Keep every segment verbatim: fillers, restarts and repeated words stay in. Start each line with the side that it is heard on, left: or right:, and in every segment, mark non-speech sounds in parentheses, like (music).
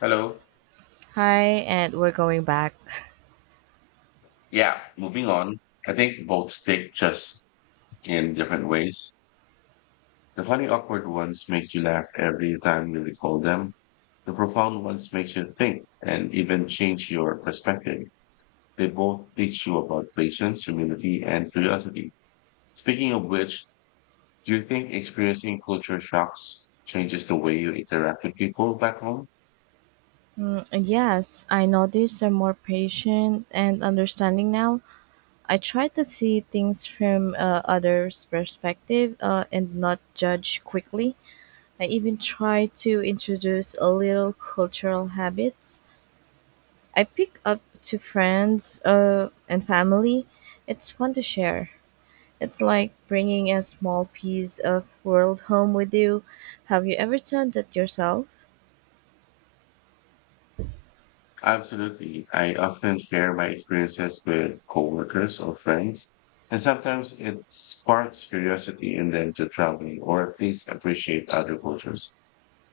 left: Hello.
right: Hi, and we're going back.
left: Yeah, moving on. I think both stick just in different ways. The funny, awkward ones make you laugh every time you recall them. The profound ones make you think and even change your perspective. They both teach you about patience, humility, and curiosity. Speaking of which, do you think experiencing culture shocks changes the way you interact with people back home?
right: And yes, I noticed I'm more patient and understanding now. I try to see things from uh, others' perspective uh, and not judge quickly. I even try to introduce a little cultural habits. I pick up to friends uh, and family. It's fun to share. It's like bringing a small piece of world home with you. Have you ever done that yourself?
left: Absolutely. I often share my experiences with coworkers or friends, and sometimes it sparks curiosity in them to travel or at least appreciate other cultures.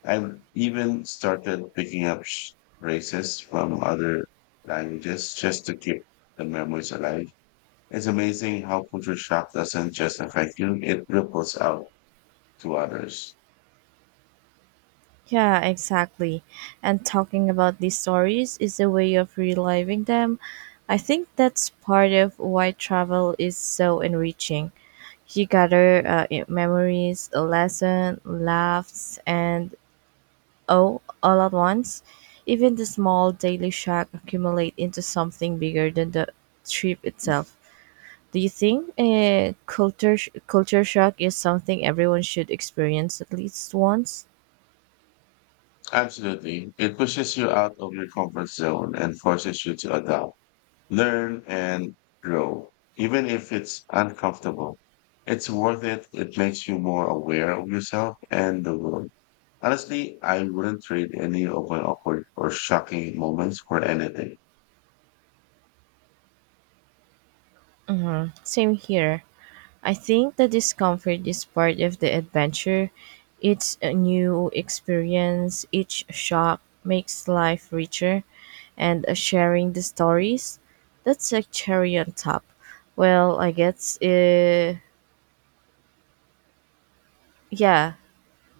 left: I've even started picking up sh- phrases from other languages just to keep the memories alive. It's amazing how culture shock doesn't just affect you, it ripples out to others.
right: Yeah, exactly. And talking about these stories is a way of reliving them. I think that's part of why travel is so enriching. You gather uh, i- memories, a lesson, laughs, and oh, all at once. Even the small daily shock accumulate into something bigger than the trip itself. Do you think a culture sh- culture shock is something everyone should experience at least once?
left: Absolutely. It pushes you out of your comfort zone and forces you to adapt, learn, and grow, even if it's uncomfortable. It's worth it. It makes you more aware of yourself and the world. Honestly, I wouldn't trade any of my awkward or shocking moments for anything.
right: Mm-hmm. Same here. I think the discomfort is part of the adventure. It's a new experience. Each shock makes life richer, and uh, sharing the stories, that's a cherry on top. Well, I guess, uh, yeah,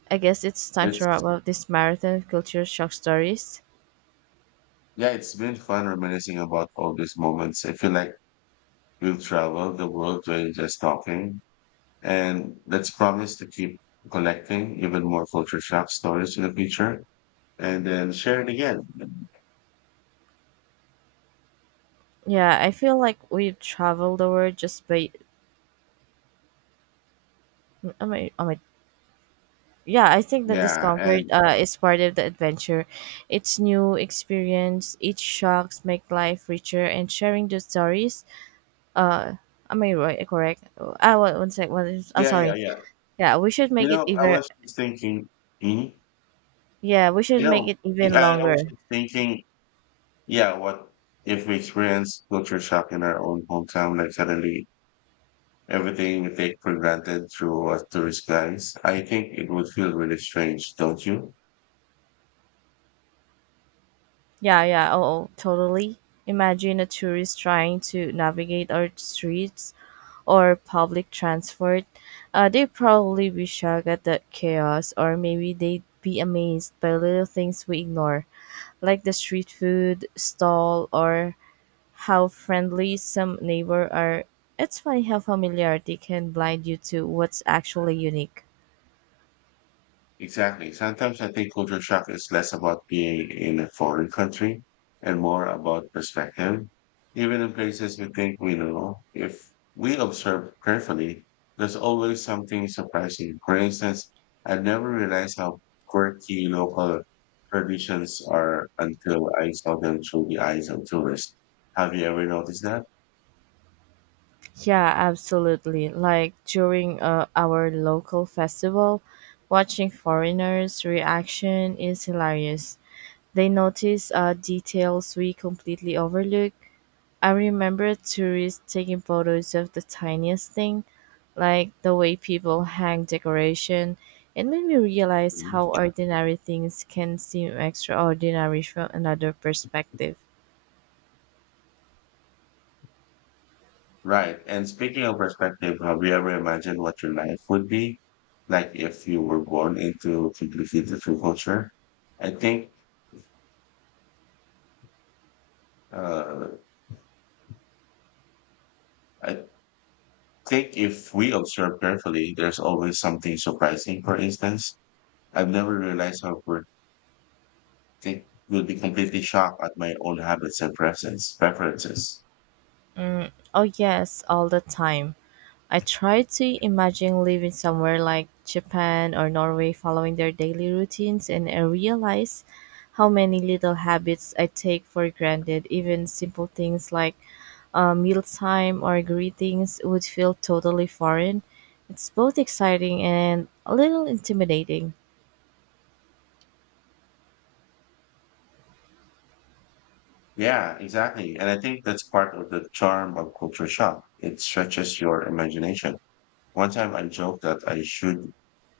right: I guess it's time to
left: It's
right: wrap up this marathon of culture shock stories.
left: yeah, it's been fun reminiscing about all these moments. I feel like we will travel the world by just talking. And let's promise to keep collecting even more culture shock stories in the future and then share it again.
right: Yeah, I feel like we've traveled the world just by. Oh my! Oh my! Yeah, I think the
left: Yeah,
right: discomfort
left: and
right: uh, is part of the adventure. It's new experience. Each shocks make life richer and sharing those stories. Uh am i right correct Ah, uh, one sec, one is- i'm
left: yeah, yeah,
right: sorry.
left: yeah.
right: Yeah, we should
left: You
right: make it
left: know, I
right: even.
left: was just thinking, hmm
right: Yeah, we should
left: you
right: make
left: know,
right: it even
left: I, I was
right: longer.
left: just thinking, yeah, what if we experience culture shock in our own hometown, like suddenly everything we take for granted through a tourist guys? I think it would feel really strange, don't you?
right: Yeah, yeah, oh, oh, totally. Imagine a tourist trying to navigate our streets or public transport. Uh, they'd probably be shocked at the chaos, or maybe they'd be amazed by little things we ignore, like the street food stall, or how friendly some neighbor are. It's funny how familiarity can blind you to what's actually unique.
left: Exactly. Sometimes I think culture shock is less about being in a foreign country and more about perspective. Even in places we think we know, if we observe carefully, there's always something surprising. For instance, I never realized how quirky local traditions are until I saw them through the eyes of tourists. Have you ever noticed that?
right: Yeah, absolutely. Like during uh, our local festival, watching foreigners' reaction is hilarious. They notice uh, details we completely overlook. I remember tourists taking photos of the tiniest thing, like the way people hang decoration. It made me realize how ordinary things can seem extraordinary from another perspective.
left: Right. And speaking of perspective, have you ever imagined what your life would be like if you were born into completely different culture? I think, uh, I think if we observe carefully, there's always something surprising. For instance, I've never realized how we think will be completely shocked at my own habits and preferences. Preferences.
right: Oh, yes, all the time. I try to imagine living somewhere like Japan or Norway following their daily routines, and I realize how many little habits I take for granted. Even simple things like uh, mealtime or greetings would feel totally foreign. It's both exciting and a little intimidating.
left: Yeah, exactly. And I think that's part of the charm of culture shock. It stretches your imagination. One time I joked that I should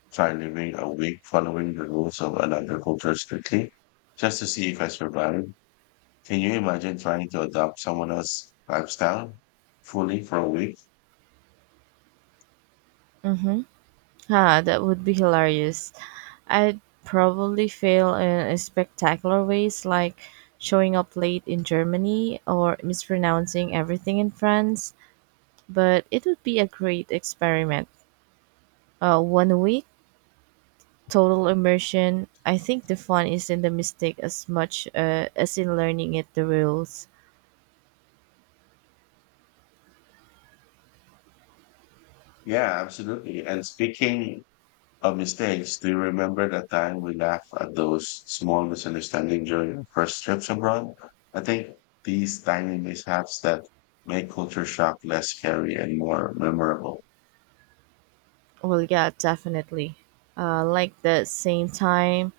left: try living a week following the rules of another culture strictly just to see if I survive. Can you imagine trying to adopt someone else's lifestyle fully for a week?
right: Mm-hmm. Ah, that would be hilarious. I'd probably fail in spectacular ways, like showing up late in Germany or mispronouncing everything in France, but it would be a great experiment. Uh, one week, total immersion. I think the fun is in the mistake as much uh, as in learning it the rules.
left: Yeah, absolutely. And speaking of mistakes, do you remember that time we laughed at those small misunderstandings during our first trips abroad? I think these tiny mishaps that make culture shock less scary and more memorable.
right: Well, yeah, definitely. Uh, like the same time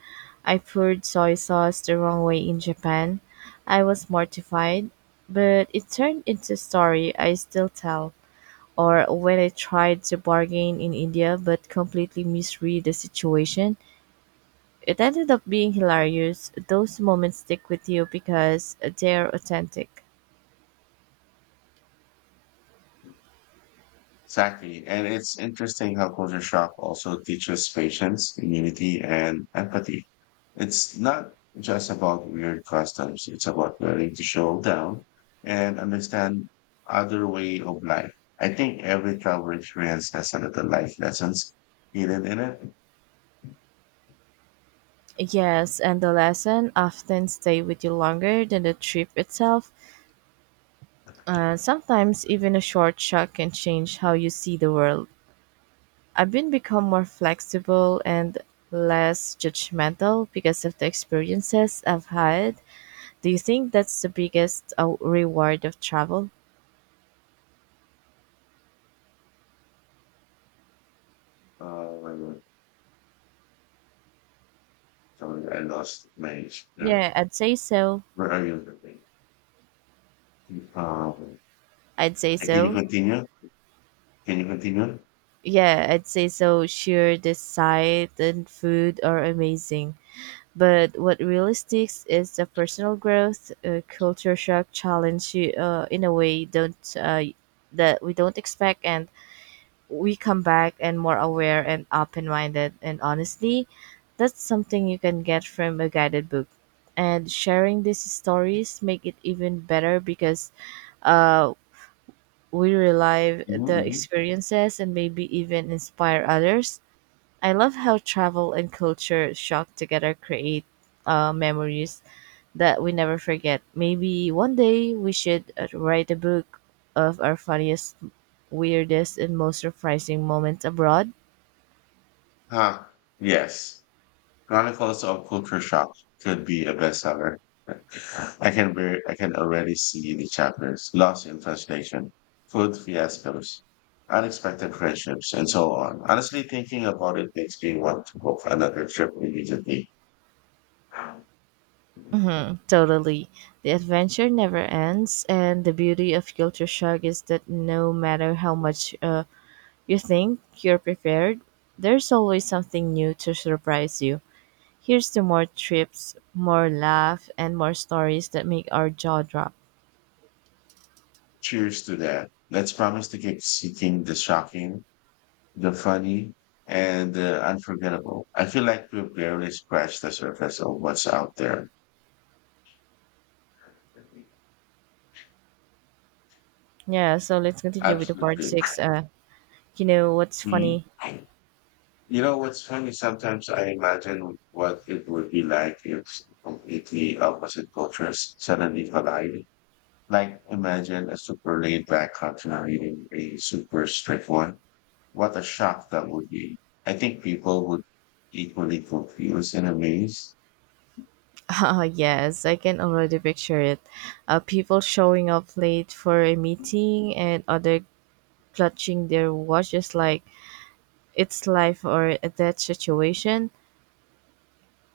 right: I poured soy sauce the wrong way in Japan. I was mortified, but it turned into a story I still tell. Or when I tried to bargain in India but completely misread the situation, it ended up being hilarious. Those moments stick with you because they're authentic.
left: Exactly. And it's interesting how culture shock also teaches patience, immunity, and empathy. It's not just about weird customs. It's about learning to show down and understand other way of life. I think every travel experience has a little life lessons hidden in it.
right: Yes, and the lesson often stay with you longer than the trip itself. Uh, sometimes even a short shock can change how you see the world. I've been become more flexible and less judgmental because of the experiences I've had. Do you think that's the biggest uh, reward of travel?
left: Uh, Sorry, I lost my, no,
right: Yeah, I'd say so.
left: where are you? Um,
right: I'd say
left: and can you
right: so.
left: continue? Can you continue?
right: Yeah, I'd say so. Sure, the sight and food are amazing, but what really sticks is the personal growth. Uh, culture shock, challenge you uh, in a way don't uh, that we don't expect, and we come back and more aware and open minded. And honestly, that's something you can get from a guided book. And sharing these stories make it even better because uh, we relive the
left: Mm-hmm.
right: experiences and maybe even inspire others. I love how travel and culture shock together create uh, memories that we never forget. Maybe one day we should uh, write a book of our funniest, weirdest, and most surprising moments abroad.
left: Huh. Yes. Chronicles of Culture Shock could be a bestseller. (laughs) I can ver- I can already see the chapters, lost in translation, food fiascos, unexpected friendships, and so on. Honestly, thinking about it makes me want to book another trip immediately.
right: Mhm, totally. The adventure never ends, and the beauty of Culture Shock is that no matter how much uh, you think you're prepared, there's always something new to surprise you. Here's to more trips, more laugh, and more stories that make our jaw drop.
left: Cheers to that. Let's promise to keep seeking the shocking, the funny, and the unforgettable. I feel like we've barely scratched the surface of what's out there.
right: Yeah, so let's continue with the part
left: Absolutely.
right: six. Uh, you know what's
left: Hmm?
right: funny?
left: You know what's funny? Sometimes I imagine what it would be like if completely opposite cultures suddenly collide. Like imagine a super laid back culture meeting a super strict one. What a shock that would be. I think people would equally confused and amazed.
right: (laughs) Ah, yes, I can already picture it. Uh, people showing up late for a meeting, and other clutching their watches like it's life or a death situation.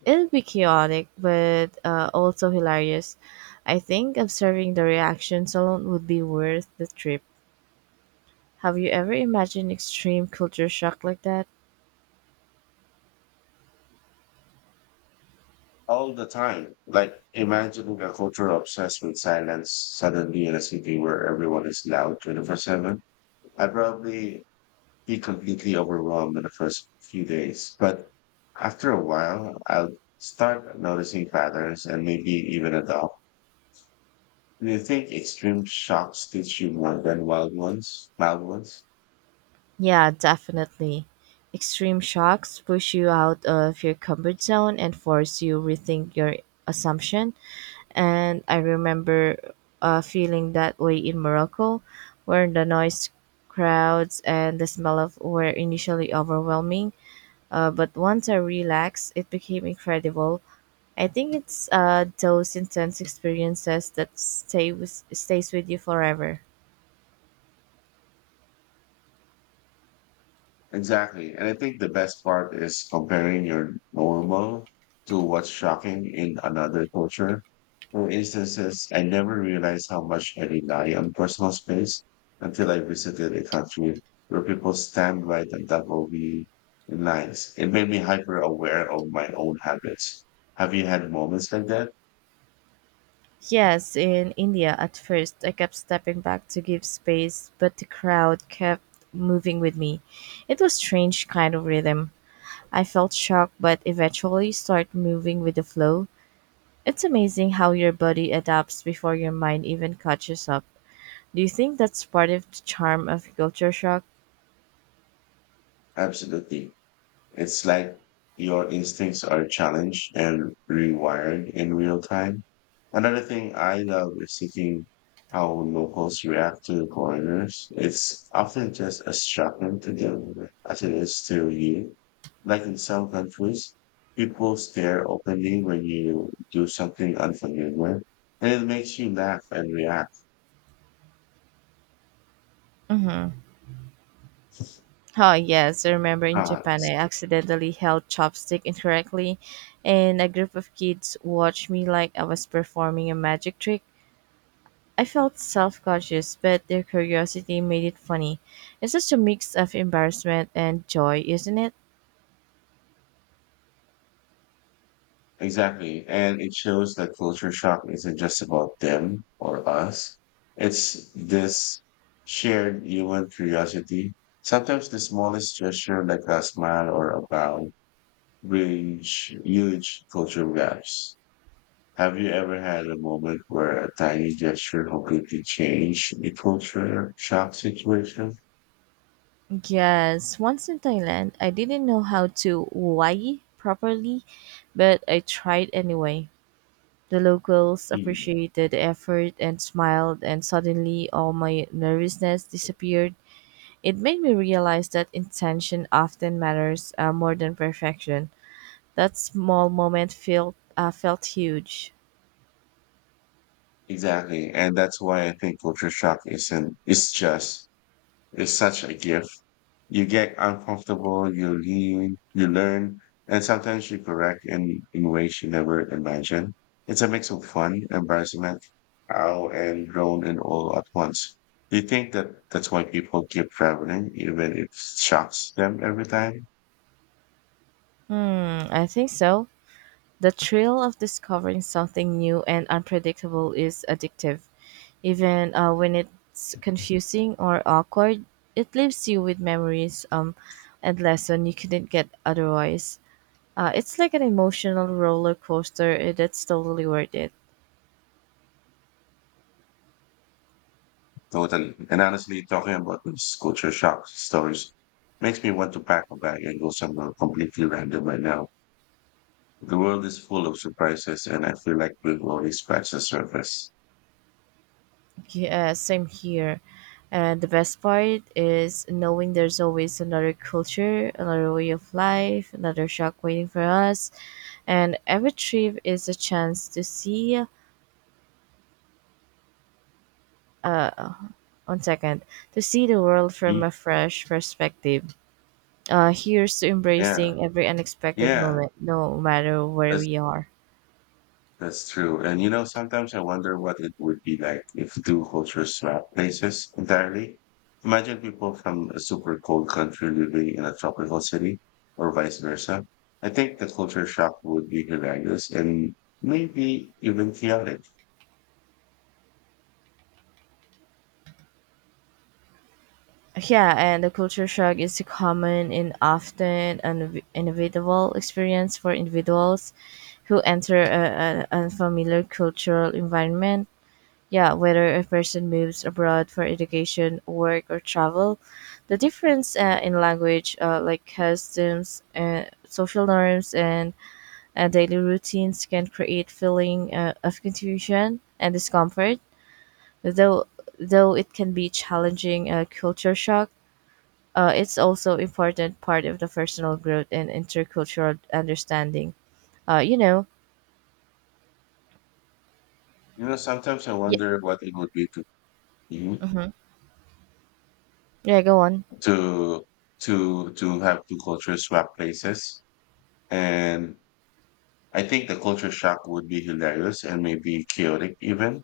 left: Yeah.
right: It'll be chaotic, but uh, also hilarious. I think observing the reactions alone would be worth the trip. Have you ever imagined extreme culture shock like that?
left: All the time. Like imagining a culture obsessed with silence, suddenly in a city where everyone is loud twenty-four seven. I probably be completely overwhelmed in the first few days. But after a while, I'll start noticing patterns and maybe even adopt. Do you think extreme shocks teach you more than wild ones? Mild ones?
right: Yeah, definitely. Extreme shocks push you out of your comfort zone and force you rethink your assumption, and I remember uh, feeling that way in Morocco, where the noise, crowds, and the smell of were initially overwhelming. Uh, but once I relaxed, it became incredible. I think it's uh, those intense experiences that stay with, stays with you forever.
left: Exactly. And I think the best part is comparing your normal to what's shocking in another culture. For instances, I never realized how much I rely on personal space until I visited a country where people stand right on top of me in lines. It made me hyper aware of my own habits. Have you had moments like that?
right: Yes, in India at first, I kept stepping back to give space, but the crowd kept moving with me. It was strange kind of rhythm. I felt shocked but eventually start moving with the flow. It's amazing how your body adapts before your mind even catches up. Do you think that's part of the charm of culture shock?
left: Absolutely. It's like your instincts are challenged and rewired in real time. Another thing I love is seeing how locals react to foreigners. It's often just as shocking to them as it is to you. Like in some countries, people stare openly when you do something unfamiliar, and it makes you laugh and react.
right: Oh yes, I remember in
left: Ah.
right: Japan I accidentally held chopstick incorrectly, and a group of kids watched me like I was performing a magic trick. I felt self-conscious, but their curiosity made it funny. It's such a mix of embarrassment and joy, isn't it?
left: Exactly. And it shows that culture shock isn't just about them or us. It's this shared human curiosity. Sometimes the smallest gesture, like a smile or a bow, bridge huge cultural gaps. Have you ever had a moment where a tiny gesture completely changed the culture shock situation?
right: Yes, once in Thailand, I didn't know how to wai properly, but I tried anyway. The locals
left: Mm.
right: appreciated the effort and smiled, and suddenly all my nervousness disappeared. It made me realize that intention often matters uh, more than perfection. That small moment felt uh, felt huge.
left: Exactly. And that's why I think culture shock isn't, it's just, it's such a gift. You get uncomfortable, you lean, you learn, and sometimes you correct in, in ways you never imagined. It's a mix of fun, embarrassment, ow, and grown and all at once. Do you think that that's why people keep traveling, even if it shocks them every time?
right: Hmm, I think so. The thrill of discovering something new and unpredictable is addictive. Even uh, when it's confusing or awkward, it leaves you with memories um, and lesson you couldn't get otherwise. Uh, it's like an emotional roller coaster. uh, That's totally worth it.
left: Totally. And honestly, talking about these culture shock stories makes me want to pack a bag and go somewhere completely random right now. The world is full of surprises, and I feel like we've already scratched the surface.
right: Yeah, same here. And the best part is knowing there's always another culture, another way of life, another shock waiting for us. And every trip is a chance to see, uh, one second, to see the world from
left: Mm.
right: a fresh perspective. Uh, here's to
left: Yeah.
right: embracing every unexpected
left: Yeah,
right: moment, no matter where
left: that's
right: we are.
left: that's true. And you know, sometimes I wonder what it would be like if two cultures swap places entirely. Imagine people from a super cold country living in a tropical city, or vice versa. I think the culture shock would be hilarious and maybe even chaotic.
right: Yeah, and the culture shock is a common and often un- inevitable experience for individuals who enter a an unfamiliar cultural environment. Yeah, whether a person moves abroad for education, work, or travel, the difference uh, in language, uh, like customs, uh, social norms, and Uh, daily routines can create feeling uh, of confusion and discomfort, though though it can be challenging uh, culture shock. Uh, it's also important part of the personal growth and intercultural understanding. Uh, you know,
left: You know, sometimes I
right: yeah,
left: wonder what it would be to you
right: hmm, yeah, go on.
left: to to to have two cultures swap places. And I think the culture shock would be hilarious and maybe chaotic even.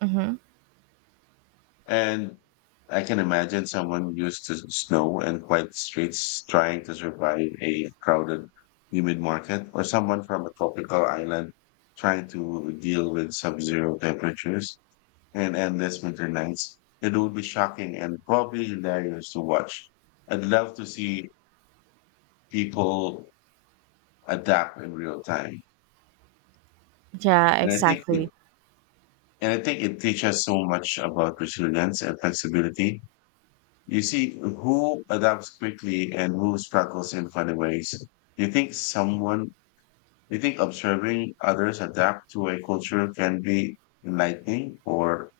right: Hmm.
left: And I can imagine someone used to snow and quiet streets trying to survive a crowded, humid market, or someone from a tropical island trying to deal with sub zero temperatures and endless winter nights. It would be shocking and probably hilarious to watch. I'd love to see people adapt in real time.
right: Yeah,
left: And I think it
right: exactly.
left: and I think it teaches so much about resilience and flexibility. You see who adapts quickly and who struggles in funny ways. You think someone, you think observing others adapt to a culture can be enlightening or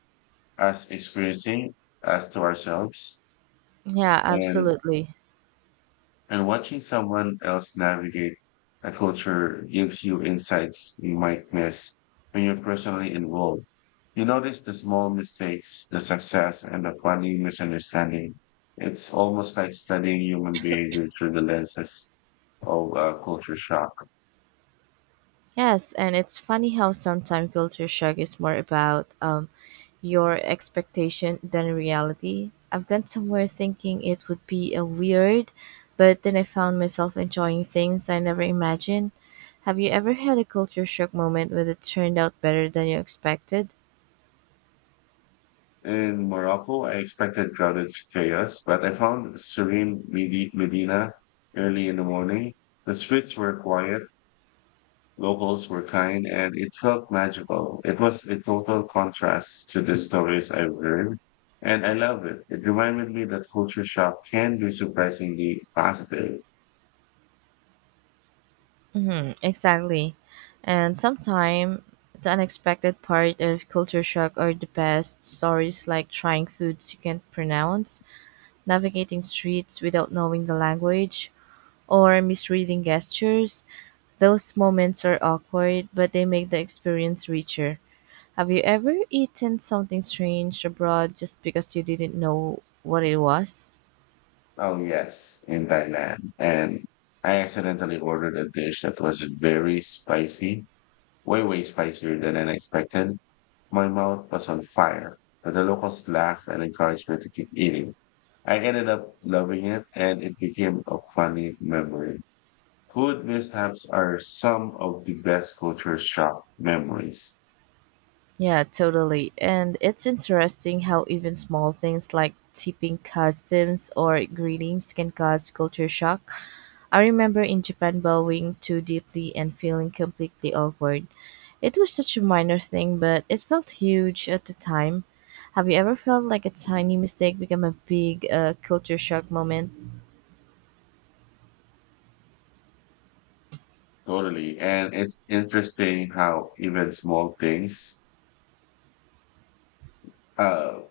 left: as experiencing as to ourselves?
right: Yeah,
left: And
right: absolutely.
left: And watching someone else navigate a culture gives you insights you might miss when you're personally involved. You notice the small mistakes, the success, and the funny misunderstanding. It's almost like studying human behavior through the lenses of uh, culture shock.
right: Yes, and it's funny how sometimes culture shock is more about um, your expectation than reality. I've gone somewhere thinking it would be a weird, but then I found myself enjoying things I never imagined. Have you ever had a culture shock moment where it turned out better than you expected?
left: In Morocco, I expected crowded chaos, but I found serene Medi- Medina early in the morning. The streets were quiet, locals were kind and it felt magical. It was a total contrast to the stories I've heard. And I loved it. It reminded me that culture shock can be surprisingly positive.
right: Mm-hmm, exactly. And sometimes the unexpected part of culture shock are the best stories, like trying foods you can't pronounce, navigating streets without knowing the language, or misreading gestures. Those moments are awkward, but they make the experience richer. Have you ever eaten something strange abroad just because you didn't know what it was?
left: Oh yes, in Thailand. And I accidentally ordered a dish that was very spicy, way, way spicier than I expected. My mouth was on fire, but the locals laughed and encouraged me to keep eating. I ended up loving it and it became a funny memory. Food mishaps are some of the best culture shock memories.
right: Yeah, totally. And it's interesting how even small things like tipping customs or greetings can cause culture shock. I remember in Japan bowing too deeply and feeling completely awkward. It was such a minor thing, but it felt huge at the time. Have you ever felt like a tiny mistake became a big uh, culture shock moment?
left: Totally. And it's interesting how even small things, uh,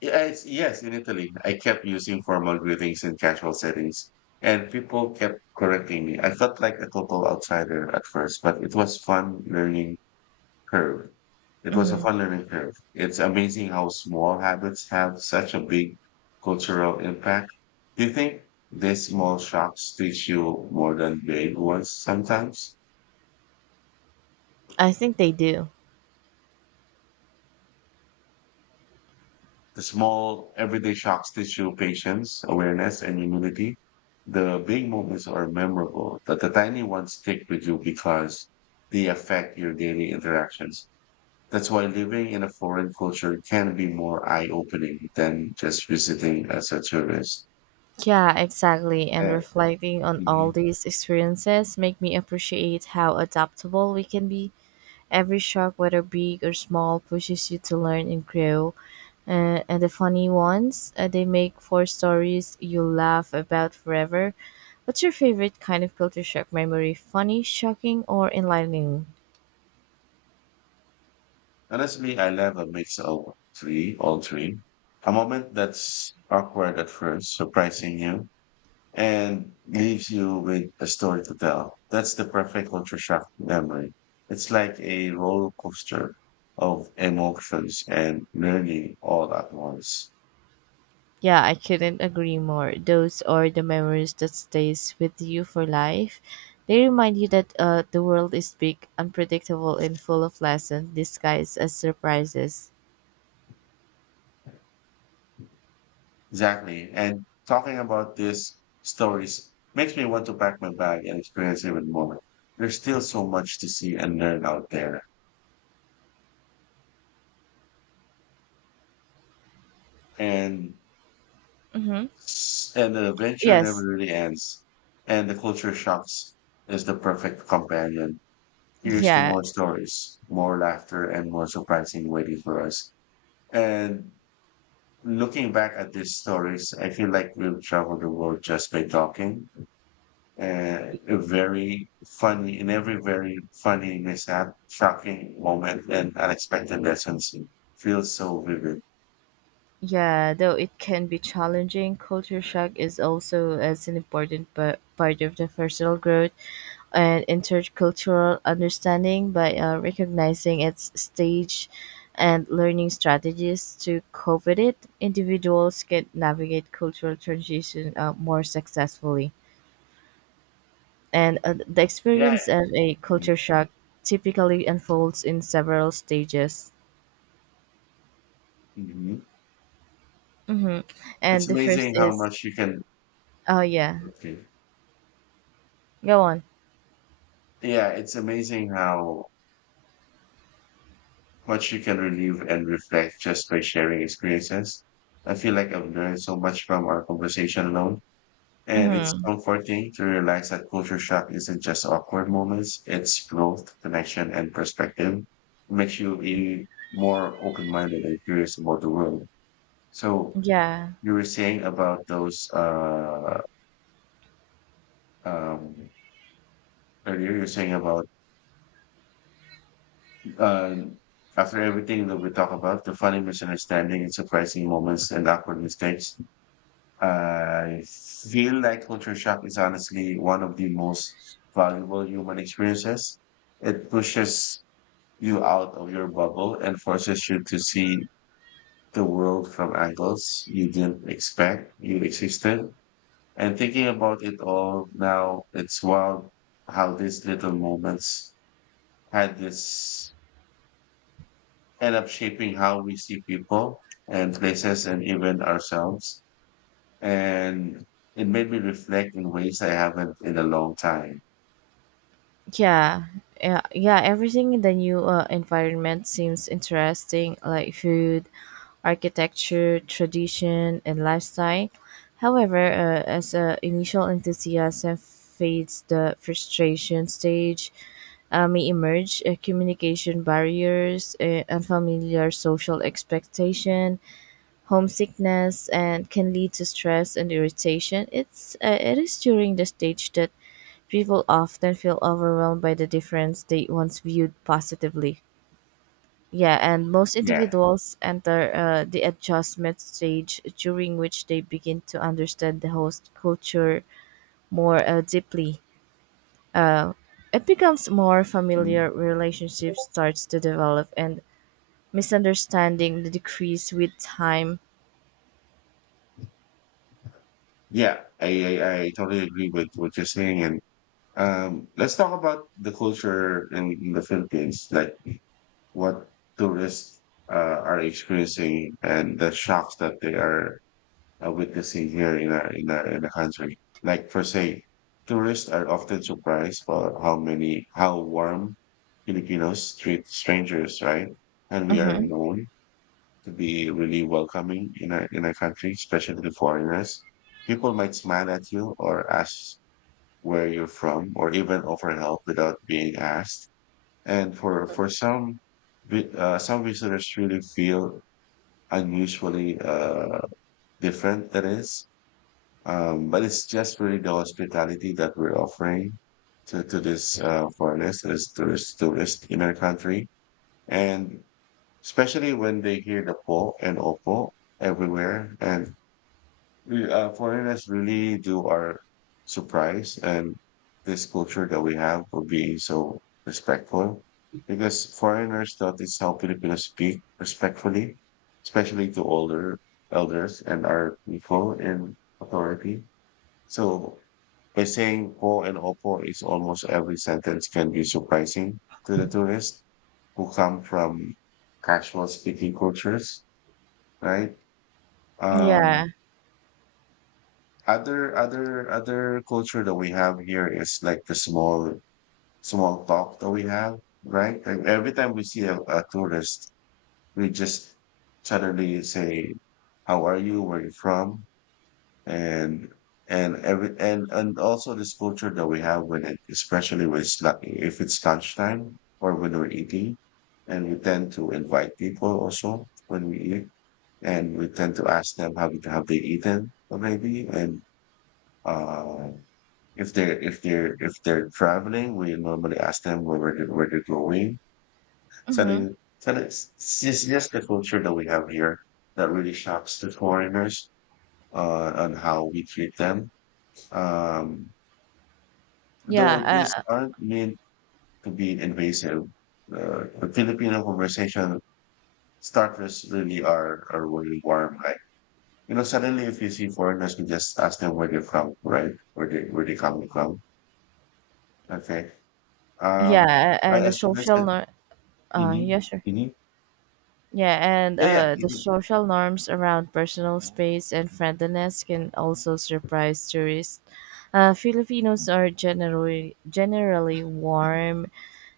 left: yeah, it's, yes, in Italy, I kept using formal greetings in casual settings and people kept correcting me. I felt like a total outsider at first, but it was fun learning curve. It was a
right: Hmm,
left: fun learning curve. It's amazing how small habits have such a big cultural impact. Do you think these small shocks teach you more than big ones sometimes?
right: I think they do.
left: The small everyday shocks teach you patience, awareness, and humility. The big moments are memorable, but the tiny ones stick with you because they affect your daily interactions. That's why living in a foreign culture can be more eye opening than just visiting as a tourist.
right: Yeah, exactly. And
left: Yeah.
right: reflecting on all
left: Mhm.
right: these experiences make me appreciate how adaptable we can be. Every shock, whether big or small, pushes you to learn and grow. Uh, and the funny ones, uh, they make for stories you'll laugh about forever. What's your favorite kind of culture shock memory? Funny, shocking, or enlightening?
left: Honestly, I love a mix of three, all three. A moment that's awkward at first, surprising you, and leaves you with a story to tell. That's the perfect culture shock memory. It's like a roller coaster of emotions and learning all at once.
right: Yeah, I couldn't agree more. Those are the memories that stays with you for life. They remind you that uh, the world is big, unpredictable, and full of lessons disguised as surprises.
left: Exactly. And talking about these stories makes me want to pack my bag and experience even more. There's still so much to see and learn out there. And
right: Mm-hmm.
left: And the adventure never
right: Yes.
left: really ends. And the culture shocks is the perfect companion.
right: (laughs)
left: Here's to
right: Yeah.
left: more stories, more laughter, and more surprising waiting for us. And looking back at these stories, I feel like we've traveled the world just by talking. Uh, a very funny, in every very funny mishap, shocking moment, and unexpected lessons feels so vivid.
right: Yeah, though it can be challenging, culture shock is also as an important pa- part of the personal growth and intercultural understanding by uh, recognizing its stage and learning strategies to cope with it. Individuals can navigate cultural transition uh, more successfully. And uh, the
left: Yeah.
right: experience of a culture shock typically unfolds in several stages.
left: Mhm.
right: Mm-hmm. And
left: It's
right: the first
left: amazing how
right: is,
left: much you can.
right: oh yeah,
left: Okay.
right: go on.
left: Yeah, it's amazing how much you can relieve and reflect just by sharing experiences. I feel like I've learned so much from our conversation alone, and it's
right: Mm-hmm.
left: comforting to realize that culture shock isn't just awkward moments, it's growth, connection, and perspective. It makes you be more open-minded and curious about the world. So
right: Yeah,
left: you were saying about those uh um earlier you were saying about Um, After everything that we talk about, the funny misunderstanding and surprising moments and awkward mistakes, I feel like culture shock is honestly one of the most valuable human experiences. It pushes you out of your bubble and forces you to see the world from angles you didn't expect you existed. And thinking about it all now, it's wild how these little moments had this end up shaping how we see people and places and even ourselves. And it made me reflect in ways I haven't in a long time.
right: yeah, yeah, yeah. Everything in the new uh, environment seems interesting, like food, architecture, tradition, and lifestyle. However, uh, as uh, initial enthusiasm fades, the frustration stage uh, may emerge. Uh, communication barriers, uh, unfamiliar social expectation, homesickness, and can lead to stress and irritation. It's uh, it is during the stage that People often feel overwhelmed by the difference they once viewed positively. Yeah, and most
left: Yeah.
right: individuals enter uh, the adjustment stage during which they begin to understand the host culture more uh, deeply. Uh, it becomes more familiar,
left: Mhm.
right: relationship starts to develop, and misunderstanding decrease with time.
left: Yeah. I, I, I totally agree with what you're saying. And um, let's talk about the culture in, in the Philippines, like what tourists uh, are experiencing and the shocks that they are uh, witnessing here in our in our in the country. Like for say, tourists are often surprised for how many how warm Filipinos treat strangers, right? And we are
right: Mm-hmm.
left: known to be really welcoming in our in our country, especially to foreigners. People might smile at you or ask where you're from or even offer help without being asked. And for for some vi- uh, some visitors really feel unusually uh, different that is um, but it's just really the hospitality that we're offering to, to this uh, foreigners, to this tourist, tourist in our country. And especially when they hear the po and opo everywhere. And we, uh, foreigners really do are surprised and this culture that we have for being so respectful because foreigners thought it's how Filipinos speak respectfully, especially to older elders and our people in authority. So by saying po and opo is almost every sentence can be surprising to the tourists who come from casual speaking cultures, right? Um,
right: Yeah.
left: other other other culture that we have here is like the small small talk that we have, right? Like every time we see a, a tourist, we just suddenly say, "How are you? Where are you from?" and and every and and also this culture that we have with it, especially when it's not, if it's lunchtime or when we're eating, and we tend to invite people also when we eat, and we tend to ask them have have they eaten maybe, and uh, if they're if they're if they're traveling, we normally ask them where where they're, where they're going. So,
right: Mm-hmm.
left: they, so it's, it's just just the culture that we have here that really shocks the foreigners uh, on how we treat them um, though
right: Yeah.
left: these
right: Uh,
left: aren't meant to be invasive, uh, the Filipino conversation starters really are, are really warm. Like, you know, suddenly if you see foreigners, you just ask them where they're from, right? Where they, where they come from. Okay. Um,
right: yeah.
left: right,
right: And the
left: as you
right: social.
left: mentioned,
right: Nor- uh,
left: mm-hmm,
right: yeah, sure.
left: mm-hmm.
right: Yeah, and
left: Yeah,
right: uh,
left: yeah.
right: the social norms around personal space and friendliness can also surprise tourists. Uh, Filipinos are generally generally warm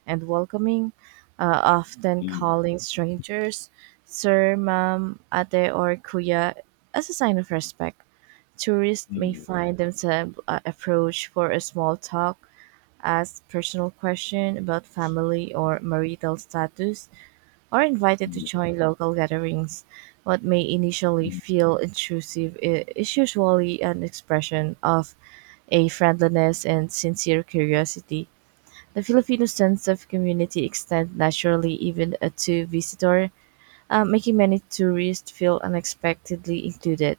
right: and welcoming, uh, often
left: Mhm,
right: calling strangers sir, ma'am, ate, or kuya as a sign of respect. Tourists may
left: mhm,
right: find themselves uh, approached for a small talk, ask personal question about family or marital status, or invited to
left: mhm,
right: join local gatherings. What may initially
left: mhm.
right: feel intrusive i- is usually an expression of a friendliness and sincere curiosity. The Filipino sense of community extends naturally even uh, to visitor, uh, making many tourists feel unexpectedly included.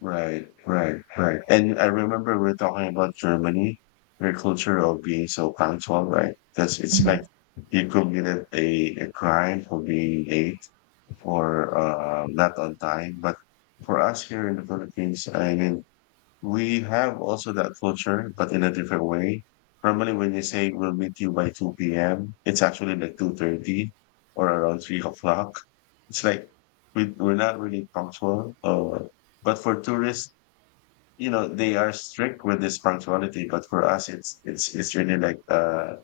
left: Right, right, right. And I remember we're talking about Germany, their culture of being so punctual, right? Because it's
right: Mhm.
left: like you committed a, a crime for being late or uh, not on time. But for us here in the Philippines, I mean, we have also that culture, but in a different way. Normally, when you say we'll meet you by two p m, it's actually like two thirty or around three o'clock. It's like we, we're not really punctual. Uh, but for tourists, you know, they are strict with this punctuality. But for us, it's it's it's really like uh,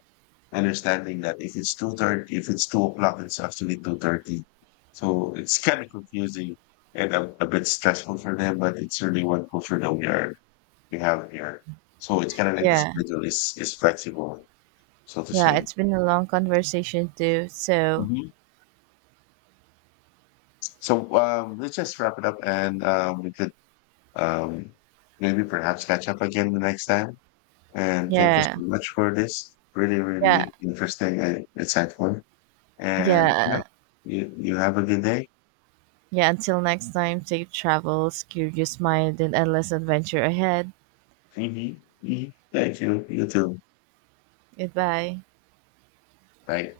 left: understanding that if it's two thirty, if it's two o'clock, it's actually two thirty. So it's kind of confusing and a, a bit stressful for them, but it's really one culture that we are we have here. So it's kind of like the
right: Yeah,
left: schedule is is flexible, so to
right: yeah,
left: say.
right: it's been a long conversation too. So,
left: Mhm. So um, let's just wrap it up, and um, we could um, maybe perhaps catch up again the next time. And thank you
right: yeah,
left: so much for this. Really,
right: yeah,
left: really interesting and insightful. And yeah,
right: yeah.
left: you you have a good day.
right: Yeah, until next time, safe travels, curious mind, and endless adventure ahead.
left: Mhm. Mhm. Thank you. You too.
right: Goodbye.
left: Bye.